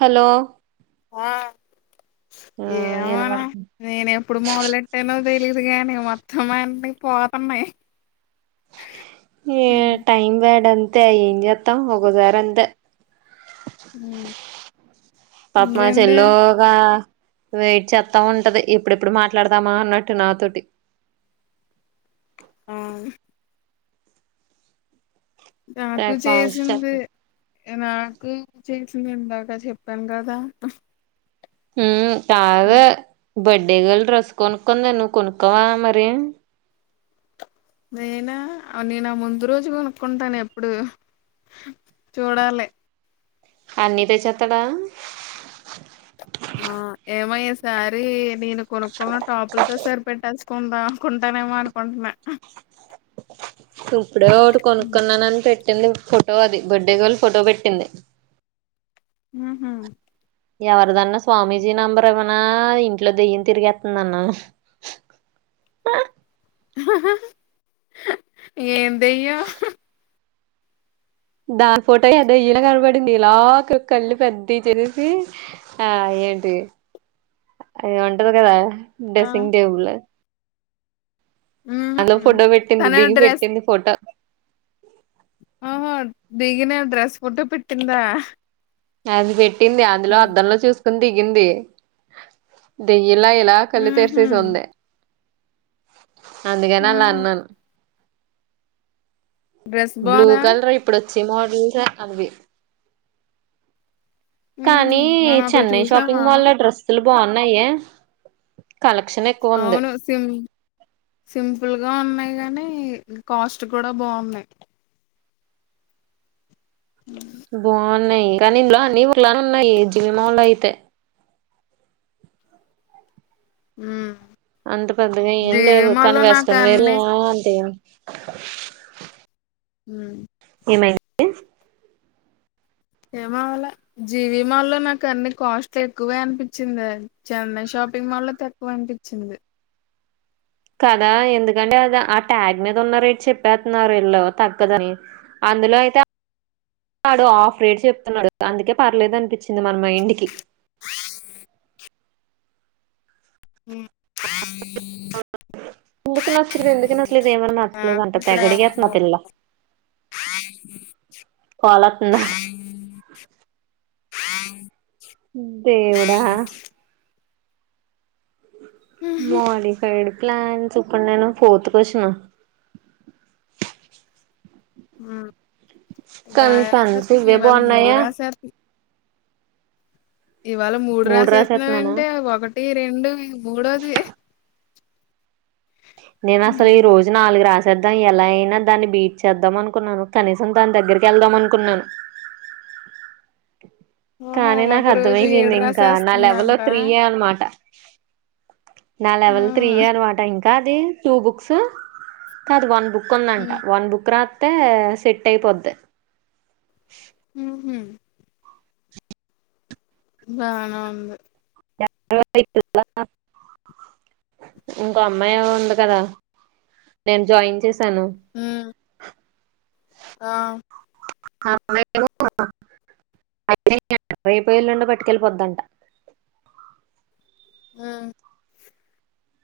Hello. ఆ ఆ ఏమోనే ఇనపడుతుంది నేనేప్పుడు మొదలెట్టానో తెలి తెలీదు గాని మొత్తం అన్నీ పోతన్నాయి. ఏ టైమ్ బ్యాడ్ అంత అంతే ఏం చేత్తం ఒకోసారి అంతే పాపమ్ మా ఇంకేంటి చెల్లోగా వెయిట్ చెత్త ఉంటది. ఇప్పుడుప్పుడు మాట్లాడతామా అన్నట్టు నాతోటి. అవును నాకు చేసింది. నాకు చేసింది. ఇందాక చెప్పాను కదా. హమ్మ్ తాగు బర్డే గల్ డ్రెస్ కొనుక్కంది నువు కొనుక్కోవా మరి నేనా ఆ నేను ఆ ముందు రోజు కొనుక్కుంటాను ఎప్పుడు చూడాలే అన్ని తెచ్చేత్తడ ఆ ఏమయ్య సారి నేను కొనుక్కొన్న టాపులతో సరిపేట్టేస్త కుంటా కుంటానేమో అనుకుంటున్నా ఇప్పుడే ఒకటి ఉ కొనుక్కున్నానని పెట్ కిందటి ఫోటో అది బర్డే గర్ల్ ఫోటో పెట్టింది. ఉహ్ హూ ఎవరిదన్నా స్వామీజీ నంబర్ ఇవ్వనా ఇంట్లో దెయ్యం తిరిగేత్తందన్నవు ఎం దెయ్యం దా ఫోటోయే దెయ్యంలా కనబడింది ఇలాగా కళ్ళు పెద్దయి చేసేసి ఆ ఏంటి ఏమో అంటారు కదా ఆ డెస్సింగ్ టేబుల అందులొ ఉహు ఫోటో పెట్టింది తన దిగి డ్రెస్ పెట్టింది ఫోటో అహా దిగిన డ్రెస్ ఫోటో పెట్టిందా అది పె ట్టింది అందులో అద్దంలో చూస్ కునిదిగింది దే ఇలా ఇలా కళ్ళు ఉహు తెరిసేసి ఉంది అందుకనె అలా ఉహు అన్నాను డ్రెస్ బ్లూ బాగుందా కలరే ఇప్పుడు వ చ్చి మోడల్ [unintelligible] అంది ఉహు కానీ మనం అప్పుడు చెన్నై చూసామా షాపింగ్ మాల్లో డ్రెస్సులు బాగున్నాయా అవును సిం సింపుల్గా ఉన్నాయి కాని కాస్ట్ కూడా బావున్నాయి [inaudible] బావున్నాయి కానీ ఇందులో అన్ని ఒకలనే ఉన్నాయి జివి మాల్లో అయితే ఉ అంత పెద్దగా ఏం లేవు కానీ నాకు వెస్ట్రన్వేర్ అన్ని బగుంటై [inaudible] [unintelligible] హు ఏమైంది ఏమవ్వలే జీవీ మాల్లో నాకు అన్ని కాస్ట్లు ఎక్కువే అనిపించిందే. చెన్నై షాపింగ్ మాల్లో తక్కువ అనిపించింది. కదా ఎందుకంటే అది ఆ ట్యాగ్ మీద ఉన్న రేట్ చెప్పెత్తున్నారు. వీళ్ళు తగ్గదని అందులో అయితే ఆడు ఆఫ్ రేట్ చెప్తున్నాడు. అందుకే పర్లేదు అనిపించింది. మన మైండ్ కి ఉ [inaudible] ఎందుకు నచ్చలేదు ఎందుకు నచ్చలేదు ఏమో నాకు నచ్చలేదంటా ఇప్పుడు తెగ ఎవరు అడిగేస్తుంది ఆ పిల్ల ఈ కాల్ [inaudible] వత్తుందా [unintelligible] [unintelligible] దేవుడా.. ఉహు మాలి సైడ్ ప్లాన్స్ ఇప్పుడు నేను ఫోర్త్ కొషను. బాగా కన్సన్స్ రాసారు మీ ఇవే వాళ్ళు మూడు బాగున్నాయా రాసారు. ఇవాళ మూడు రాస్తున్నవేంటి ఒకటి, రెండు ఇది మూడోది. నేను అసల్ ఈ రోజు నాలుగు రాస్ చేద్దాం ఇయల అయినా దాన్ని బీట్ చేద్దాం అనుకున్నాను. కనీసం దాన్ దగ్గర్కి ఎళ్దాం అనుకున్నాను. ఓహో కానీ ఒక నాకు రోజు ఏడు అర్థమైంది ఇంకా నా లెవెల్ రాసేస్తుందంట త్రీయే అన్నమాట. నా లెవెల్ త్రీయే ఆ అన్నమాట ఇంక్ ది టూ బుక్స్ కాదు వన్ బుక్ బుక్కుందంట వన్ బుక్ రాత్ తా సెట్ అయిపొద్ది. హ్ మ్ బానే ఉంది. ఇంకో అమ్మాఏమో ఉంది కదా నేను జాయిన్ చేస్ తను ఉమ్ ఆ రేపో, ఎల్లుండో పట్టుకెళ్ళిపోద్దంట. ఆ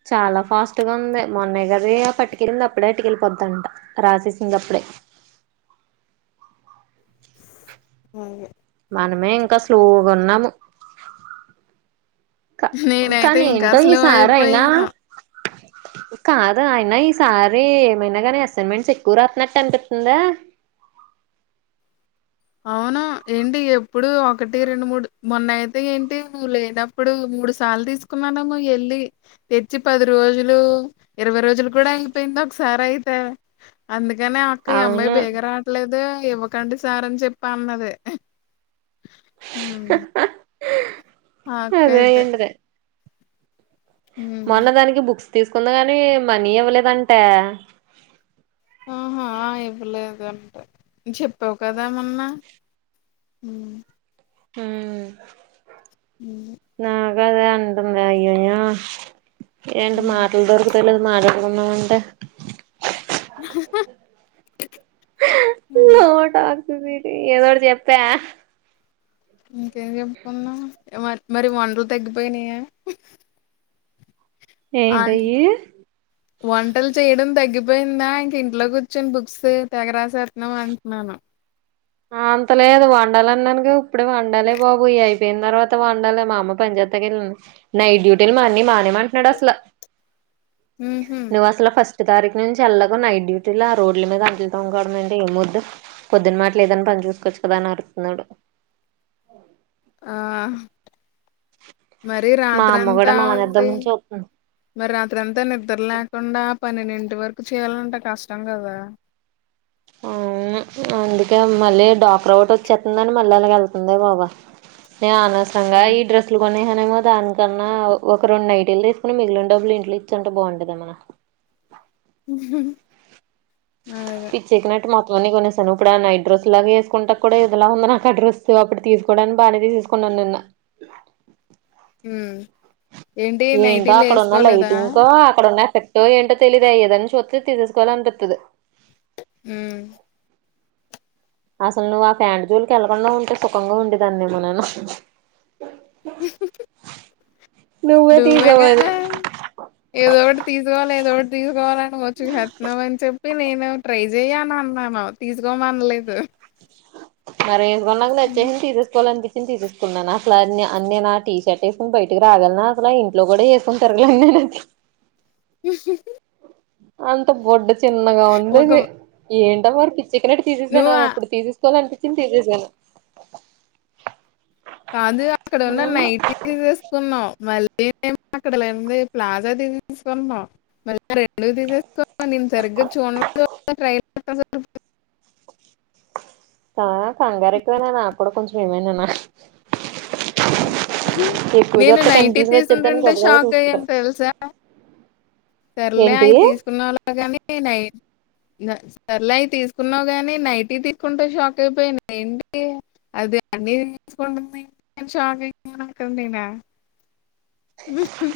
చాలా ఫాస్ట్గా ఉంది. మొన్నగదే పట్టుకెళ్ళింది. అప్పుడే అటుకెళ్ళిపోద్దంట రాసేసిందప్పుడే [inaudible] మనమే ఇంకా స్లోగున్నాము. నేనైతే ఇంకా అయినా అసలువుయిపోయాను. కాదు అయినా ఈసారి ఏమైనా కానీ అసైన్మెంట్స్ ఎక్కురాతున్నట్టు అనిపితుందా? అవును ఏంటి ఎప్పుడు ఒకటి, రెండు, మూడు మొన్న అయితే ఏంటి నువ్ లేనప్పుడు మూడు సార్లు తీసుకున్నానేమో ఎల్లీ తెచ్చి పది రోజులు ఇరవై రోజులు కూడా అయిపోయింది ఒకసారి అయితే అందుక్ కనే అక్క ఈ అమ్మాయి అవును బేగ రావట్లేదే ఇవ్వకండి సార్ అని చెప్పి పన్నది. హ్ ఏ అదే అయ్యిఉంటది. ఉమ్. మొన్నదానికి బుక్స్ తీసుకుంది గాని మనీ ఇవ్వలేదంటా.. ఆహా ఇవ్వలేదుంటే చెప్పావు కదా మన్న హ అ కాద అంటందయి అయ్యియ్యో ఏండు ఉమ్, మాటలు దొరుకు తెలుగు మాటాడకుండా ఉంటే హి హి హి హుమ్మ్ నువ్వేటి ఏదోటి చెప్త ఆహ్ ఇంకేం చెప్పుకుందాం మరి మరి వంటలు తగ్గిపోయినాయా అన్ ఏంటయ్యి వంటలు చేయడం తగ్గిపో పోయిందా ఇంక ఇంట్లో కూర్చొని బుక్స్ తెగరాసేస్తున్నావ్ అంటున్నాను ఆ అంతలేదు వండాలన్నన్నుగా ఇప్పుడే వండాలే బాబు ఇ అయిపోయిన తర్వాత వండాలి మా అమ్మ పంచజాయతకి వెళ్ళింది నైట్ డ్యూటీలు మా అన్నయ్య మానేయమంటున్నాడు అసల హుమ్మ్ హుమ్మ్ ఒక తారీక్ నుంచి నుంచి ఎల్లగ నైట్ డ్యూటీలో ఆ రోడ్ల మీద అంట్లు తోముకోవడం ఏంటి ఏం వద్దు పొద్దున్న మాటి ఏదైనా పని చూసుకోవచ్చు కదా అని అరుత్తు న్నాడు ఆహ్ మరి మా రాత్రి అమ్మ అంత కూడా ఉంటి మానేద్దామని చూత్తుంది మరి రాత్రి ఎంతా నిద్ర లేకుండా పన్నెండింటి వరకు చేయ్యాలంటే కష్టం కదా ఆ అవును అందుకే మళ్ళీ డాక్టర్ ఒకటి వచ్చేస్తుందని మళ్ళీ అలగే వెళ్తుందే బాబా ఆ అనవసరంగా ఈ డ్రెస్ లు కొని మరేమో దానికన్నా ఒక రెండు నైటీలు తీసుకుని మిగిలిన డబ్బులు ఇంట్లో ఇచ్చి ఉంటే బాగుందేమోనే హు హు హు ఆ అదే బట్టలన్నీ కొనేసాను ఇప్పుడు ఆ నైట్ డ్రెస్ లాగా వేసుకొనేటప్పుడు ఒకలా ఉంది నాకు ఆ డ్రెస్ అప్పుడు తీసుకోవడానికి బాగానే తీసేసుకున్నాను నిన్న హుమ్మ్ ఏంటో అక్కడున్న లైటింగ్ కా అక్కడున్న ఎఫెక్ట్ ఏంటో తెలీదు అయ్యేదైనా చూత్తే తేసుకోవాలి అనిపిత్తది హుమ్మ్ అసలు నువ్వు ఆ ఫ్యాంటు జోలకి వెళ్ళకుండా ఉంటే సుఖంగా ఉండేదాన్ని ఏమో నేను ఉహు ఉహు నువ్వే కదా ఏదో ఒకటి తీసుకోవాలి ఏదో ఒకటి తీసుకోవాలనికొంచం హెల్ప్ చేద్దాం అని చెప్పి నేను ట్రై చెయ్యి అని అన్నాను తీసుకోమనలేదు మరేఏం పొలం లో వచ్చేసింది తీసేస్తం అని చెప్పి చూసే తీసుకున్నాను అసలు నేను ఆ ఆ నేను టీ షర్ట్ వేసుకుని బయటకి రాగలన అసలు ఇంట్లో కూడా వేసుకుని తిరగలేను ఉహు హు హు హు అంత బొడ్డు చిన్నగా ఒక ఉండింది ఏంటి శల్వార్ పీస్ చికెనేట్ లో నువ్వు తీసేసాను ఆ- ఇప్పుడు తీసే సుకోవలనిపించింది స్కిన్ తీసేసాను కాదు అక్కడ ఉన్న నైటీలు వేసుకున్నావ్ మళ్ళీ దేమో అక్కడ లేని ప్లాజా తీసేసుకునవ్ మళ్ రెండు తీసేసుకో నేను సరిగ్గా చూడనుగుడ ట్రై ఆ కంగార ఎక్కువైనా నాకు కూడా కొంచెం ఏమైనానా ఎక్కువ నేను చూస్తే నైటీ కన్ఫ్యూజన్ వచ్చేద్దని తీసింటెంటే గబగబా షాక్ చూసుకుంటాను అయ్యాను తెలుసా సర్లే ఏంటి అవి తీసుకున్న వాళ్ళగాని నై సర్లే అవి తీసుకున్నావు గాని నైట్ తీసుకుంటే షాక్ అయిపోయింది. ఏంటి అది అన్ని తీసుకుంట షాక్ అయి నాకండి ననా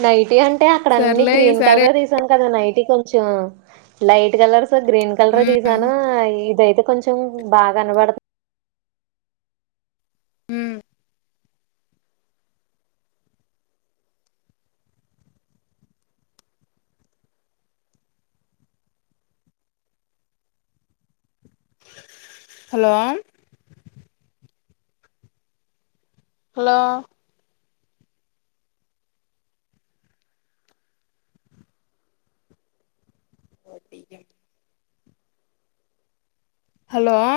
నైటి అంటే అక్కడ అన్ని గ్రీన్ ఈసారి కలర్రే తీసాను కదా నైట్ కొంచెం లైట్ కలర్ గ్రీన్ కలర్ తీసాను ఇదయితే కొంచెం చం బాగా కనబడత్ హలో హలో ఓటి హలో